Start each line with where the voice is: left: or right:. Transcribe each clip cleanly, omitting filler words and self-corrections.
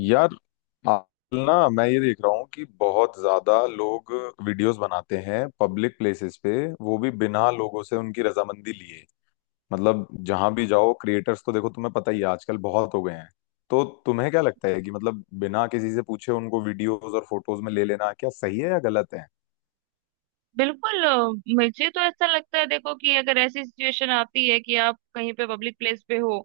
left: यार, आजकल ना मैं ये देख रहा हूँ कि बहुत ज्यादा लोग वीडियोस बनाते हैं पब्लिक प्लेसेस पे, वो भी बिना लोगों से उनकी रजामंदी लिए। मतलब जहां भी जाओ क्रिएटर्स तो देखो, तुम्हें पता ही है आजकल बहुत हो गए हैं। तो तुम्हें क्या लगता है कि मतलब बिना किसी से पूछे उनको वीडियोस और फोटोज में ले लेना क्या सही है या गलत है?
right: बिल्कुल मुझे तो ऐसा लगता है देखो कि अगर ऐसी सिचुएशन आती है कि आप कहीं पे पब्लिक प्लेस पे हो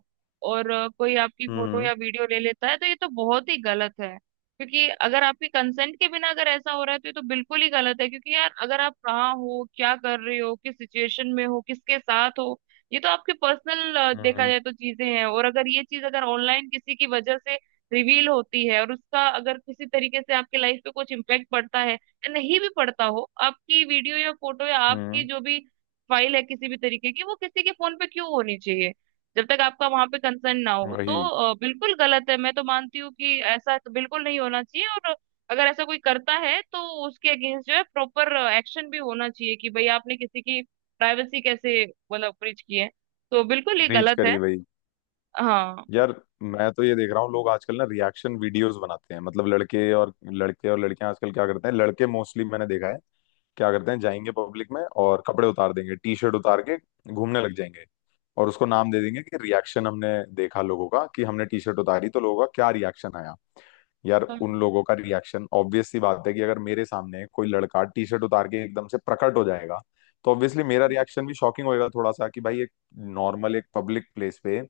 right: और कोई आपकी फोटो
left: हम्म।
right: या वीडियो ले लेता है तो ये तो बहुत ही गलत है। क्योंकि अगर आपकी कंसेंट के बिना अगर ऐसा हो रहा है तो ये तो बिल्कुल ही गलत है क्योंकि यार अगर आप कहाँ हो, क्या कर रहे हो, किस सिचुएशन में हो, किसके साथ हो, ये तो आपके पर्सनल देखा
left: हम्म।
right: जाए तो चीजें हैं। और अगर ये चीज अगर ऑनलाइन किसी की वजह से रिवील होती है और उसका अगर किसी तरीके से आपके लाइफ पे कुछ इम्पेक्ट पड़ता है, नहीं भी पड़ता हो, आपकी वीडियो या फोटो या आपकी
left: हम्म।
right: जो भी फाइल है किसी भी तरीके की वो किसी के फोन पे क्यों होनी चाहिए जब तक आपका वहां पे कंसर्न ना हो।
left: वही।
right: तो बिल्कुल गलत है। मैं तो मानती हूँ कि ऐसा तो बिल्कुल नहीं होना चाहिए। और अगर ऐसा कोई करता है तो उसके अगेंस्ट जो है प्रॉपर एक्शन भी होना चाहिए कि भाई आपने किसी की प्राइवेसी कैसे मतलब ब्रीच की है। तो बिल्कुल ये
left: रीच
right: गलत है।
left: करिए भाई।
right: हाँ
left: यार, मैं तो ये देख रहा हूँ लोग आजकल ना रिएक्शन वीडियोस बनाते हैं। मतलब लड़के और लड़कियां आजकल क्या करते हैं, लड़के मोस्टली मैंने देखा है क्या करते हैं, जाएंगे पब्लिक में और कपड़े उतार देंगे, टी शर्ट उतार के घूमने लग जाएंगे। और उसको नाम दे देंगे कि रिएक्शन हमने देखा लोगों का कि हमने टी शर्ट उतारी तो लोगों का क्या रिएक्शन आया। यार उन
right: हाँ
left: लोगों का रिएक्शन ऑब्वियस सी बात है कि अगर मेरे सामने कोई लड़का टी शर्ट उतार के एकदम से प्रकट हो जाएगा तो ऑब्वियसली मेरा रिएक्शन भी शॉकिंग होएगा थोड़ा सा, कि भाई एक नॉर्मल एक पब्लिक प्लेस पे,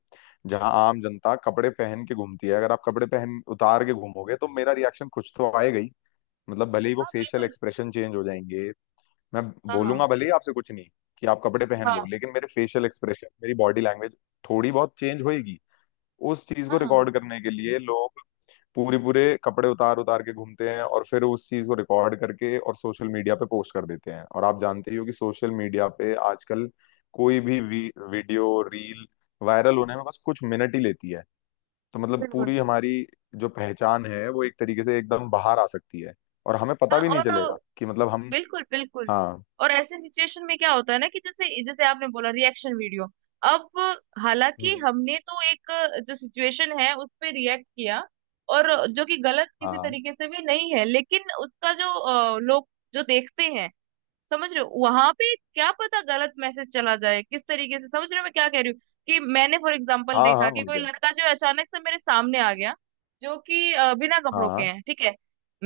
left: जहां आम जनता कपड़े पहन के घूमती है, अगर आप कपड़े पहन उतार के घूमोगे तो मेरा रिएक्शन कुछ तो आएगा ही। मतलब भले ही वो
right: हाँ
left: फेशियल
right: बिल्कुल।
left: एक्सप्रेशन चेंज हो जाएंगे। मैं
right: हाँ हाँ
left: बोलूंगा भले ही आपसे कुछ नहीं कि आप कपड़े पहन लो,
right: हाँ
left: लेकिन मेरे फेशियल एक्सप्रेशन, मेरी बॉडी लैंग्वेज थोड़ी बहुत चेंज होएगी। उस चीज को
right: हाँ हाँ
left: रिकॉर्ड करने के लिए लोग पूरे पूरे कपड़े उतार उतार के घूमते हैं और फिर उस चीज को रिकॉर्ड करके और सोशल मीडिया पे पोस्ट कर देते हैं। और आप जानते ही हो कि सोशल मीडिया पे आजकल कोई भी वीडियो रील वायरल होने में बस कुछ मिनट ही लेती है। तो मतलब
right: बिल्कुल।
left: पूरी हमारी जो पहचान है वो एक तरीके से एकदम बाहर आ सकती है, और हमें पता
right: हाँ
left: भी नहीं
right: और
left: चलेगा कि मतलब हम।
right: बिल्कुल बिल्कुल।
left: हाँ।
right: और ऐसे सिचुएशन में क्या होता है ना कि जैसे जैसे आपने बोला रिएक्शन वीडियो। अब हालांकि
left: हम्म।
right: हमने तो एक जो सिचुएशन है उस पे रिएक्ट किया, और जो कि गलत किसी
left: हाँ,
right: तरीके से भी नहीं है, लेकिन उसका जो लोग जो देखते हैं, समझ रहे हो वहां पे क्या पता गलत मैसेज चला जाए किस तरीके से। समझ रहे हो मैं क्या कह रही हूँ? कि मैंने फॉर एग्जाम्पल
left: हाँ, हाँ,
right: देखा कि
left: और
right: कोई
left: क्या।
right: लड़का जो है, अचानक से मेरे सामने आ गया जो कि बिना कपड़ों के
left: हाँ,
right: हैं, ठीक है।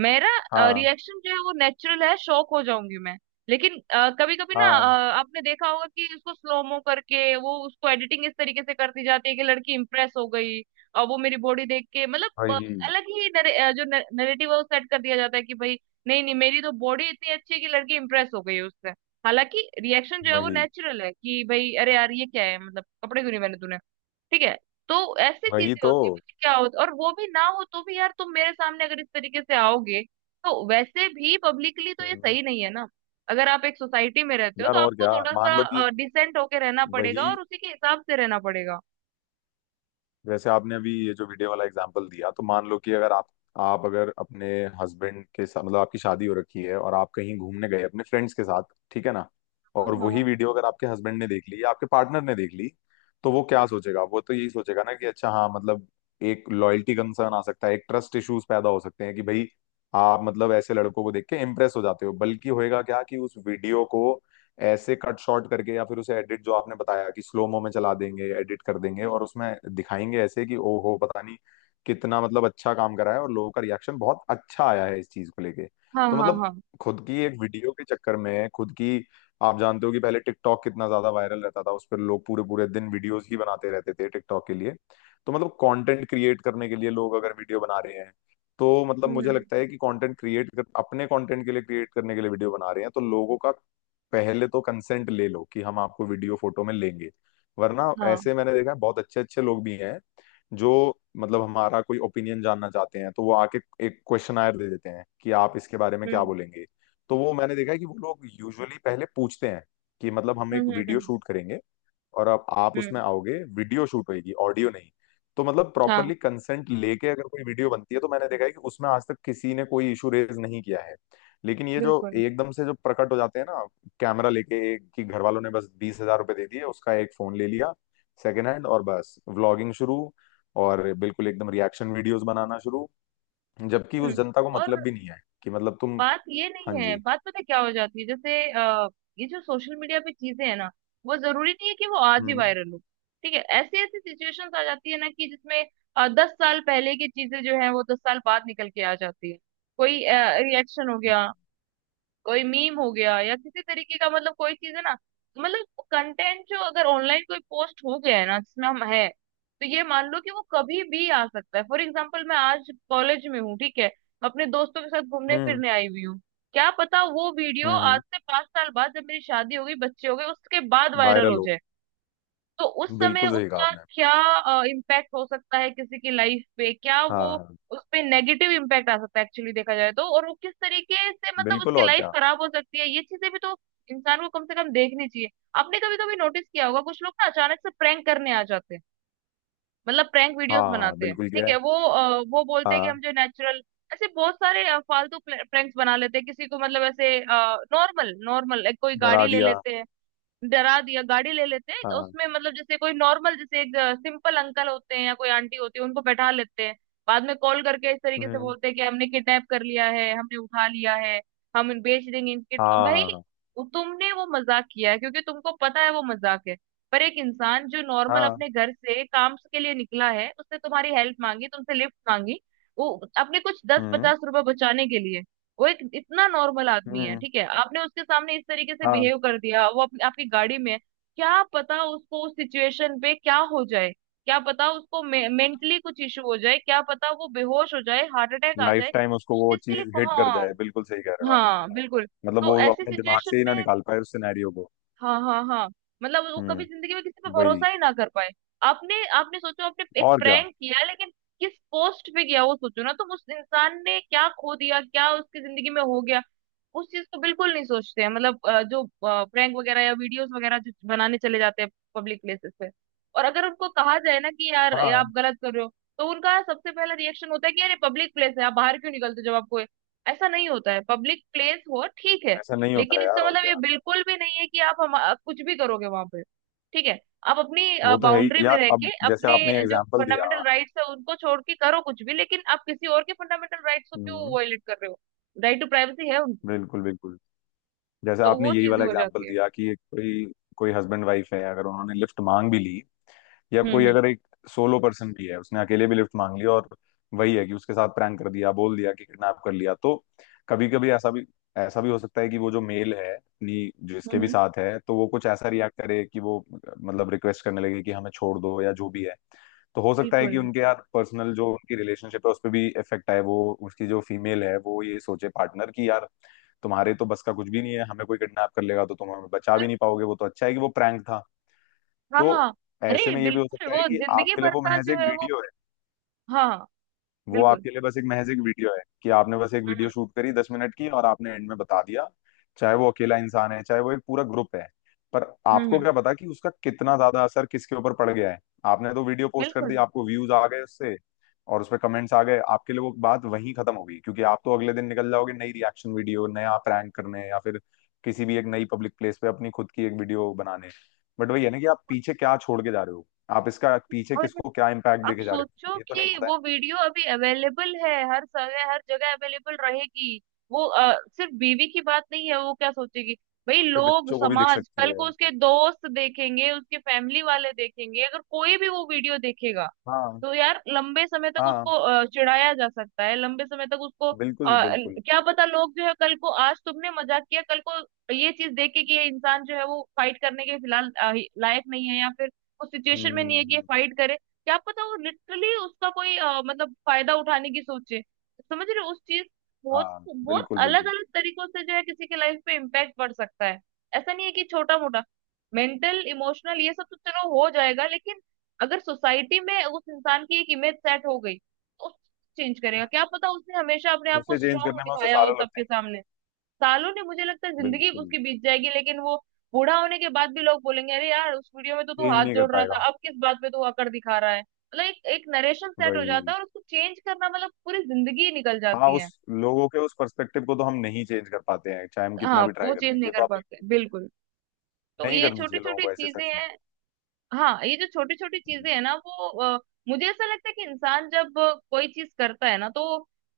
right: मेरा
left: हाँ,
right: रिएक्शन जो है वो नेचुरल है, शॉक हो जाऊंगी मैं। लेकिन कभी कभी ना
left: हाँ।
right: आपने देखा होगा कि उसको स्लोमो करके वो उसको एडिटिंग इस तरीके से करती जाती है कि लड़की इंप्रेस हो गई, और वो मेरी बॉडी देख के मतलब
left: वही।
right: अलग ही जो नरेटिव है वो सेट कर दिया जाता है कि भाई नहीं नहीं मेरी तो बॉडी इतनी अच्छी है कि लड़की इंप्रेस हो गई है उससे। हालांकि रिएक्शन जो है वो
left: वही।
right: नेचुरल है कि भाई अरे यार ये क्या है, मतलब कपड़े क्यों नहीं पहने तूने? ठीक है, तो ऐसी
left: वही
right: चीजें
left: तो।
right: होती है। पता है क्या होता, और वो भी ना हो तो भी यार तुम मेरे सामने अगर इस तरीके से आओगे तो वैसे भी पब्लिकली तो ये
left: हम्म।
right: सही नहीं है ना। अगर आप एक सोसाइटी में रहते हो तो
left: यार, और
right: आपको
left: क्या।
right: थोड़ा
left: मान लो कि,
right: सा डिसेंट होके रहना पड़ेगा
left: वही,
right: और उसी के हिसाब से रहना पड़ेगा।
left: जैसे आपने अभी ये जो वीडियो वाला एग्जांपल दिया, तो मान लो कि अगर आप आप अगर अपने हस्बैंड के साथ, मतलब आपकी शादी हो रखी है, और आप कहीं घूमने गए अपने फ्रेंड्स के साथ, ठीक है ना।
right: हाँ
left: और वही
right: हाँ
left: वीडियो अगर आपके हस्बैंड ने देख ली या आपके पार्टनर ने देख ली, तो वो क्या सोचेगा? वो तो यही सोचेगा ना कि अच्छा हाँ मतलब एक लॉयल्टी कंसर्न आ सकता है, एक ट्रस्ट इश्यूज पैदा हो सकते हैं, कि भाई आप मतलब ऐसे लड़कों को देख के इम्प्रेस हो जाते हो। बल्कि होएगा क्या कि उस वीडियो को ऐसे कट शॉर्ट करके या फिर उसे एडिट, जो आपने बताया कि स्लोमो में चला देंगे, एडिट कर देंगे, और उसमें दिखाएंगे ऐसे कि ओहो पता नहीं कितना मतलब अच्छा काम करा है और लोगों का रिएक्शन बहुत अच्छा आया है इस चीज को लेके।
right: हाँ
left: तो
right: हाँ
left: मतलब
right: हाँ।
left: खुद की एक वीडियो के चक्कर में खुद की, आप जानते हो कि पहले टिकटॉक कितना ज्यादा वायरल रहता था, उस पर लोग पूरे पूरे दिन वीडियोस ही बनाते रहते थे टिकटॉक के लिए। तो मतलब कंटेंट क्रिएट करने के लिए लोग अगर वीडियो बना रहे हैं, तो मतलब मुझे
right: हम्म।
left: लगता है कि कंटेंट क्रिएट कर अपने कंटेंट के लिए क्रिएट करने के लिए वीडियो बना रहे हैं, तो लोगों का पहले तो कंसेंट ले लो कि हम आपको वीडियो फोटो में लेंगे। वरना
right: हाँ।
left: ऐसे मैंने देखा है बहुत अच्छे अच्छे लोग भी हैं जो मतलब हमारा कोई ओपिनियन जानना चाहते हैं, तो वो आके एक क्वेश्चनायर दे देते हैं कि आप इसके बारे में क्या
right: हम्म
left: बोलेंगे। तो वो मैंने देखा है कि वो लोग यूजुअली पहले पूछते हैं कि मतलब हम
right: हम्म
left: एक
right: हम्म
left: वीडियो
right: हम्म,
left: शूट करेंगे, और अब आप
right: हम्म,
left: उसमें आओगे, वीडियो शूट होगी, ऑडियो नहीं। तो मतलब
right: हाँ
left: प्रॉपरली कंसेंट लेके अगर कोई वीडियो बनती है तो मैंने देखा है कि उसमें आज तक किसी ने कोई इशू रेज नहीं किया है। लेकिन ये जो
right: बिल्कुल।
left: एकदम से जो प्रकट हो जाते हैं ना कैमरा लेके, एक कि घर वालों ने बस 20,000 रुपये दे दिए, उसका एक फोन ले लिया सेकेंड हैंड, और बस व्लॉगिंग शुरू, और बिल्कुल एकदम रिएक्शन वीडियोस बनाना शुरू। जबकि उस
right: हम्म।
left: जनता को
right: और
left: मतलब भी नहीं है कि मतलब तुम।
right: बात ये नहीं
left: हाँ
right: है,
left: जी।
right: बात पता है क्या हो जाती है जैसे ये जो सोशल मीडिया पे चीजें है ना वो जरूरी नहीं है कि वो आज ही
left: हम्म।
right: वायरल हो। ठीक है, ऐसी ऐसी सिचुएशंस आ जाती है ना कि जिसमें 10 साल पहले की चीजें जो है वो 10 साल बाद निकल के आ जाती है। कोई रिएक्शन हो गया, कोई मीम हो गया या किसी तरीके का मतलब कोई चीज है ना, मतलब कंटेंट जो अगर ऑनलाइन कोई पोस्ट हो गया है ना जिसमें हम है तो ये मान लो कि वो कभी भी आ सकता है। फॉर एग्जाम्पल मैं आज कॉलेज में हूँ ठीक है, अपने दोस्तों के साथ घूमने
left: हम्म।
right: फिरने आई हुई हूँ। क्या पता वो वीडियो आज
left: हम्म।
right: से 5 साल बाद जब मेरी शादी होगी, बच्चे हो गए उसके बाद वायरल
left: वायरल
right: हो
left: हो।
right: जाए। तो उस समय
left: बिल्कुल सही कहा
right: उसका
left: आपने।
right: क्या इम्पैक्ट हो सकता है किसी की लाइफ पे? क्या वो
left: हाँ, हाँ।
right: उस पे नेगेटिव इम्पैक्ट आ सकता है एक्चुअली देखा जाए तो, और वो किस तरीके से मतलब
left: बिल्कुल,
right: उसकी
left: और
right: लाइफ
left: क्या।
right: खराब हो सकती है, ये चीजें भी तो इंसान को कम से कम देखनी चाहिए। आपने कभी कभी नोटिस किया होगा कुछ लोग ना अचानक से प्रैंक करने आ जाते हैं, मतलब प्रैंक वीडियोस
left: हाँ
right: बनाते हैं।
left: बिल्कुल किया
right: ठीक
left: है।
right: है, वो बोलते हैं कि
left: हाँ।
right: हम जो नेचुरल। ऐसे बहुत सारे फालतू प्रैंक्स बना लेते हैं किसी को, मतलब ऐसे नॉर्मल नॉर्मल कोई
left: डरा
right: गाड़ी ले
left: दिया।
right: लेते हैं। डरा दिया, गाड़ी ले लेते हैं
left: हाँ।
right: उसमें, मतलब जैसे कोई नॉर्मल, जैसे एक सिंपल अंकल होते हैं या कोई आंटी होती है उनको बैठा लेते हैं। बाद में कॉल करके इस तरीके से
left: हम्म।
right: बोलते हैं कि हमने किडनैप कर लिया है, हमने उठा लिया है, हम बेच देंगे इनके
left: हाँ,
right: भाई।
left: हाँ, हाँ,
right: तुमने वो मजाक किया है क्योंकि तुमको पता है वो मजाक है। पर एक इंसान जो नॉर्मल
left: हाँ,
right: अपने घर से काम के लिए निकला है, उसने तुम्हारी हेल्प मांगी, तुमसे लिफ्ट मांगी, वो अपने कुछ दस
left: हम्म,
right: पचास रुपए बचाने के लिए, वो एक इतना नॉर्मल आदमी है
left: हम्म।
right: ठीक है, आपने उसके सामने इस तरीके से
left: हाँ।
right: बिहेव कर दिया। वो अपनी आपकी गाड़ी में है, क्या पता उसको उस सिचुएशन पे क्या हो जाए? क्या पता उसको मेंटली कुछ इशू हो जाए, क्या पता वो बेहोश हो जाए, हार्ट अटैक आ
left: लाइफ
right: जाए
left: टाइम उसको वो
right: जिसके लिए।
left: चीज हिट कर
right: हाँ,
left: जाए, बिल्कुल सही कह रहे हो आप।
right: हाँ बिल्कुल।
left: मतलब
right: तो
left: वो
right: ऐसी
left: अपने दिमाग
right: सिचुएशन
left: से ही ना
right: में
left: निकाल पाए उस सिनेरियो को।
right: हाँ हाँ हाँ मतलब वो कभी
left: हम्म।
right: जिंदगी में किसी पे
left: वही,
right: भरोसा ही ना कर पाए। आपने आपने सोचो, आपने एक
left: और क्या।
right: प्रैंक किया लेकिन किस पोस्ट पे किया वो सोचो ना। तुम उस इंसान ने क्या खो दिया, क्या उसकी जिंदगी में हो गया, उस चीज को बिल्कुल नहीं सोचते हैं, मतलब जो प्रैंक वगैरह या वीडियोस वगैरह जो बनाने चले जाते हैं पब्लिक प्लेसेस पे। और अगर उनको कहा जाए ना कि यार ये आप
left: हाँ।
right: गलत कर रहे हो, तो उनका सबसे पहला रिएक्शन होता है कि यार ये पब्लिक प्लेस है, आप बाहर क्यों निकलते हो जब आपको ये-" ऐसा नहीं होता है। पब्लिक प्लेस हो ठीक है,
left: ऐसा नहीं होता
right: लेकिन
left: है यार,
right: इसका
left: और
right: मतलब ये
left: क्या।
right: बिल्कुल भी नहीं है कि आप कुछ भी करोगे वहां पे। ठीक है, आप अपनी
left: वो तो है ही
right: बाउंड्री में
left: यार,
right: रह के
left: अब जैसे
right: अपने
left: आपने
right: जो
left: एग्जाम्पल दिया।
right: फंडामेंटल राइट्स है उनको छोड़ के करो कुछ भी, लेकिन आप किसी और के फंडामेंटल राइट्स को क्यों
left: हम्म।
right: वायलेट कर रहे हो? राइट टू प्राइवेसी है उनको।
left: बिल्कुल, बिल्कुल। जैसे
right: तो
left: आपने
right: वो
left: यही
right: चीजें
left: वाला
right: हो
left: एग्जाम्पल
right: जाती है।
left: दिया कि कोई, कोई हस्बैंड वाइफ है, अगर उन्होंने लिफ्ट मांग भी ली, या
right: हम्म
left: कोई
right: हम्म
left: अगर एक सोलो पर्सन भी है, उसने अकेले भी लिफ्ट मांग लिया, और वही है कि उसके साथ प्रैंक कर दिया, बोल दिया कि किडनैप कर लिया, तो कभी कभी ऐसा भी हो सकता है कि वो जो मेल है अपनी जो
right: हम्म,
left: इसके भी
right: हम्म,
left: साथ है, तो वो कुछ ऐसा रिएक्ट करे कि वो मतलब रिक्वेस्ट करने लगे कि हमें छोड़ दो या जो भी है। तो हो सकता है कि
right: बिल्कुल।
left: उनके यार पर्सनल जो उनकी रिलेशनशिप है उस पर भी इफेक्ट आए, वो उसकी जो फीमेल है वो ये सोचे पार्टनर कि यार तुम्हारे तो बस का कुछ भी नहीं है, हमें कोई किडनैप कर लेगा तो तुम हमें बचा भी
right: पर-
left: नहीं पाओगे, वो तो अच्छा है कि वो प्रैंक था।
right: हाँ
left: तो
right: हाँ,
left: ऐसे
right: अरे
left: में ये भी हो
right: बिल्कुल
left: सकता है
right: वो
left: कि
right: जिंदगी
left: आपके लिए
right: भर
left: वो
right: का
left: महज
right: जो
left: एक
right: है वो,
left: वीडियो है।
right: हाँ
left: वो
right: बिल्कुल।
left: आपके लिए बस एक महज एक वीडियो है कि आपने बस एक वीडियो
right: हम्म
left: शूट करी 10 मिनट की और आपने एंड में बता दिया, चाहे वो अकेला इंसान है चाहे वो एक पूरा ग्रुप है। पर
right: हम्म
left: आपको
right: हम्म,
left: क्या पता कि उसका कितना ज्यादा असर किसके ऊपर पड़ गया है। आपने तो वीडियो पोस्ट कर दी,
right: बिल्कुल।
left: आपको व्यूज आ गए उससे, और उस पर कमेंट्स आ गए, आपके लिए वो बात वहीं खत्म हो गई, क्योंकि आप तो अगले दिन निकल जाओगे नई रिएक्शन वीडियो, नया प्रैंक करने, या फिर किसी भी एक नई पब्लिक प्लेस पे अपनी खुद की एक वीडियो बनाने। बट वही है ना कि आप पीछे क्या छोड़ के जा रहे हो, आप इसका पीछे
right: और
left: किसको क्या इम्पैक्ट
right: अब
left: देके जा रहे हो,
right: सोचो
left: ये तो नहीं
right: कि
left: पता है।
right: वो वीडियो अभी अवेलेबल है, हर समय हर जगह अवेलेबल रहेगी। सिर्फ बीवी की बात नहीं है, वो क्या सोचेगी, भाई
left: के
right: लोग
left: बच्चों को भी दिख
right: समाज
left: सकती
right: कल
left: है।
right: को उसके दोस्त देखेंगे, उसके फैमिली वाले देखेंगे अगर कोई भी वो वीडियो देखेगा
left: हाँ।
right: तो यार लंबे समय तक उसको
left: हाँ
right: चिढ़ाया जा सकता है, लंबे समय तक उसको
left: बिल्कुल, बिल्कुल।
right: क्या पता लोग जो है कल को, आज तुमने मजाक किया, कल को ये चीज देख के कि ये इंसान जो है वो फाइट करने के फिलहाल लायक नहीं है या फिर उस
left: हम्म,
right: सिचुएशन में नहीं है कि ये
left: हम्म।
right: फाइट करे, क्या पता वो लिटरली उसका कोई मतलब फायदा उठाने की सोचे। समझ रहे हो? उस चीज, बहुत
left: हाँ
right: बहुत
left: बिल्कुल,
right: अलग
left: बिल्कुल।
right: अलग तरीकों से जो है किसी के लाइफ पे इम्पैक्ट पड़ सकता है। ऐसा नहीं है कि छोटा मोटा मेंटल इमोशनल ये सब तो चलो हो जाएगा, लेकिन अगर सोसाइटी में उस इंसान की एक इमेज सेट हो गई तो चेंज करेगा। क्या पता उसने हमेशा अपने आप को
left: उसे चेंज
right: स्ट्रांग
left: करने में उसे
right: दिखाया हो
left: सालों लग
right: सबके
left: जाएंगे।
right: सामने, सालों ने मुझे लगता है जिंदगी
left: बिल्कुल।
right: उसकी बीत जाएगी लेकिन वो बूढ़ा होने के बाद भी लोग बोलेंगे अरे यार उस वीडियो में तो तू
left: चेंज
right: हाथ
left: नहीं कर
right: जोड़ रहा
left: पाएगा।
right: था, अब किस बात पे तू अकड़ दिखा रहा है। मतलब एक एक नरेशन सेट हो जाता
left: वही।
right: है और उसको चेंज करना मतलब पूरी जिंदगी निकल
left: हाँ,
right: जाती
left: उस
right: है।
left: लोगों के उस पर्सपेक्टिव को तो हम नहीं चेंज कर पाते हैं चाहे हम कितना
right: हाँ
left: भी ट्राई
right: वो
left: कर
right: चेंज
left: लें,
right: नहीं
left: ये तो
right: कर
left: आप
right: पाते
left: बिल्कुल सही
right: बिल्कुल। तो
left: नहीं
right: ये
left: करनी
right: छोटी
left: चाहिए लोगों
right: छोटी
left: को ऐसे
right: चीजें
left: सच में।
right: हैं। हाँ ये जो छोटी छोटी
left: हम्म।
right: चीजें है ना वो अ, मुझे ऐसा लगता है कि इंसान जब कोई चीज करता है ना तो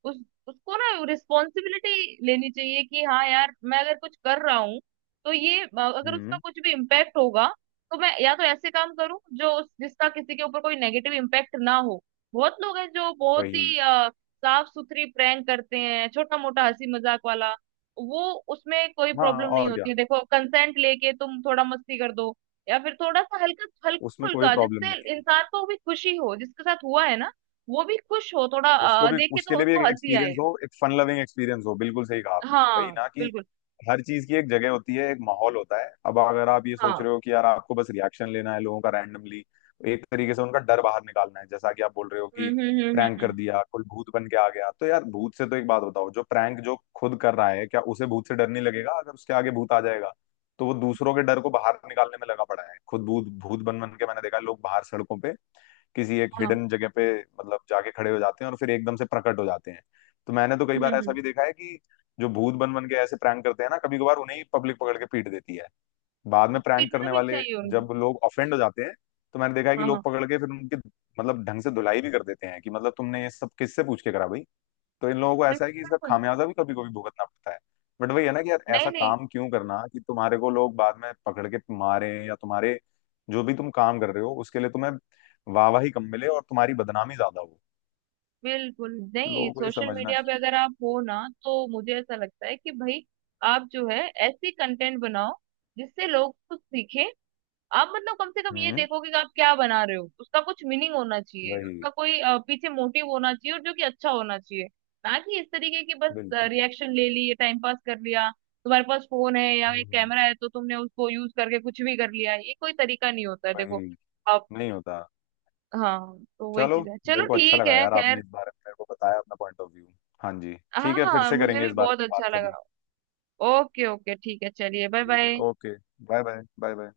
right: उस उसको ना रिस्पॉन्सिबिलिटी लेनी चाहिए कि हाँ यार मैं अगर कुछ कर रहा हूँ तो ये अगर उसका
left: हम्म।
right: कुछ भी इम्पैक्ट होगा तो मैं या तो ऐसे काम करूँ जो उस जिसका किसी के ऊपर कोई नेगेटिव इम्पैक्ट ना हो। बहुत लोग हैं जो बहुत
left: वही।
right: ही साफ सुथरी प्रैंक करते हैं, छोटा मोटा हंसी मजाक वाला, वो उसमें कोई
left: हाँ
right: प्रॉब्लम नहीं
left: और क्या।
right: होती है। देखो कंसेंट लेके तुम थोड़ा मस्ती कर दो, या फिर थोड़ा सा हल्का हल्का
left: उसमें कोई
right: फुल्का
left: प्रॉब्लम
right: जिससे
left: नहीं है।
right: इंसान को भी खुशी हो जिसके साथ हुआ है ना, वो भी खुश हो, थोड़ा
left: उसको भी,
right: देखे
left: उसके
right: तो
left: लिए भी
right: उसको
left: एक
right: हंसी आए।
left: एक्सपीरियंस हो, एक फन लविंग एक्सपीरियंस हो, बिल्कुल सही कहा आपने, वही
right: हाँ
left: ना कि
right: बिल्कुल।
left: हर चीज की एक जगह होती है, एक माहौल होता है। अब अगर आप ये सोच
right: हाँ
left: रहे हो कि यार आपको बस रिएक्शन लेना है लोगों का रैंडमली, एक तरीके से उनका डर बाहर निकालना है, जैसा कि आप बोल रहे हो कि
right: हम्म हम्म हम्म हम्म
left: प्रैंक कर
right: हम्म,
left: दिया, कोई भूत बन के आ गया, तो यार भूत से तो एक बात बताओ, जो प्रैंक जो खुद कर रहा है क्या उसे भूत से डर नहीं लगेगा अगर उसके आगे भूत आ जाएगा? तो वो दूसरों के डर को बाहर निकालने में लगा पड़ा है, खुद भूत भूत बन बन के। मैंने देखा लोग बाहर सड़कों पे किसी एक
right: हाँ
left: हिडन जगह पे मतलब जाके खड़े हो जाते हैं और फिर एकदम से प्रकट हो जाते हैं। तो मैंने तो कई
right: हम्म
left: बार
right: हम्म
left: ऐसा
right: हम्म।
left: भी देखा है कि जो भूत बन बन के ऐसे प्रैंक करते हैं ना, कभी कभार उन्हें ही पब्लिक पकड़ के पीट देती है बाद में, प्रैंक
right: पीटना
left: करने
right: भी
left: वाले।
right: चाहिए उनको।
left: जब लोग ऑफेंड हो जाते हैं तो मैंने देखा है कि
right: हाँ
left: लोग
right: हाँ
left: पकड़ के फिर उनकी मतलब ढंग से धुलाई भी कर देते हैं, कि मतलब तुमने ये सब किससे पूछ के करा भाई। तो इन लोगों को ऐसा
right: बिल्कुल
left: है कि इसका
right: बिल्कुल।
left: खामियाजा भी कभी कभी भुगतना पड़ता है। बट वही है ना कि यार
right: नहीं
left: ऐसा
right: नहीं,
left: काम क्यों करना कि तुम्हारे को लोग बाद में पकड़ के मारे, या तुम्हारे जो भी तुम काम कर रहे हो उसके लिए तुम्हें वाहवाही कम मिले और तुम्हारी बदनामी ज्यादा हो।
right: बिल्कुल नहीं।
left: लोगों को ये
right: सोशल
left: समझना
right: मीडिया पे
left: चाहिए।
right: अगर आप हो ना तो मुझे ऐसा लगता है कि भाई आप जो है ऐसी कंटेंट बनाओ जिससे लोग कुछ सीखें। आप मतलब कम से कम ये
left: हम्म।
right: देखो कि आप क्या बना रहे हो, उसका कुछ मीनिंग होना चाहिए,
left: वही।
right: उसका कोई पीछे मोटिव होना चाहिए और जो कि अच्छा होना चाहिए। ना कि इस तरीके की बस
left: बिल्कुल।
right: रिएक्शन ले ली, टाइम पास कर लिया, तुम्हारे पास फोन है या एक
left: हम्म।
right: कैमरा है तो तुमने उसको यूज करके कुछ भी कर लिया, ये कोई तरीका नहीं होता है। देखो
left: वही।
right: आप,
left: नहीं होता।
right: हाँ तो वही
left: चलो।
right: चीज है, चलो
left: मेरे को अच्छा
right: ठीक
left: लगा
right: है
left: यार
right: खैर।
left: आपने इस बारे में मेरे को बताया अपना पॉइंट ऑफ व्यू। हाँ जी
right: हाँ
left: ठीक है, फिर
right: हाँ
left: से
right: मुझे
left: करेंगे
right: भी
left: इस बारे
right: बहुत
left: में बात
right: अच्छा
left: कभी।
right: लगा। ओके ओके ठीक है, चलिए बाय
left: ठीक है,
right: bye.
left: Okay. Bye bye, bye bye.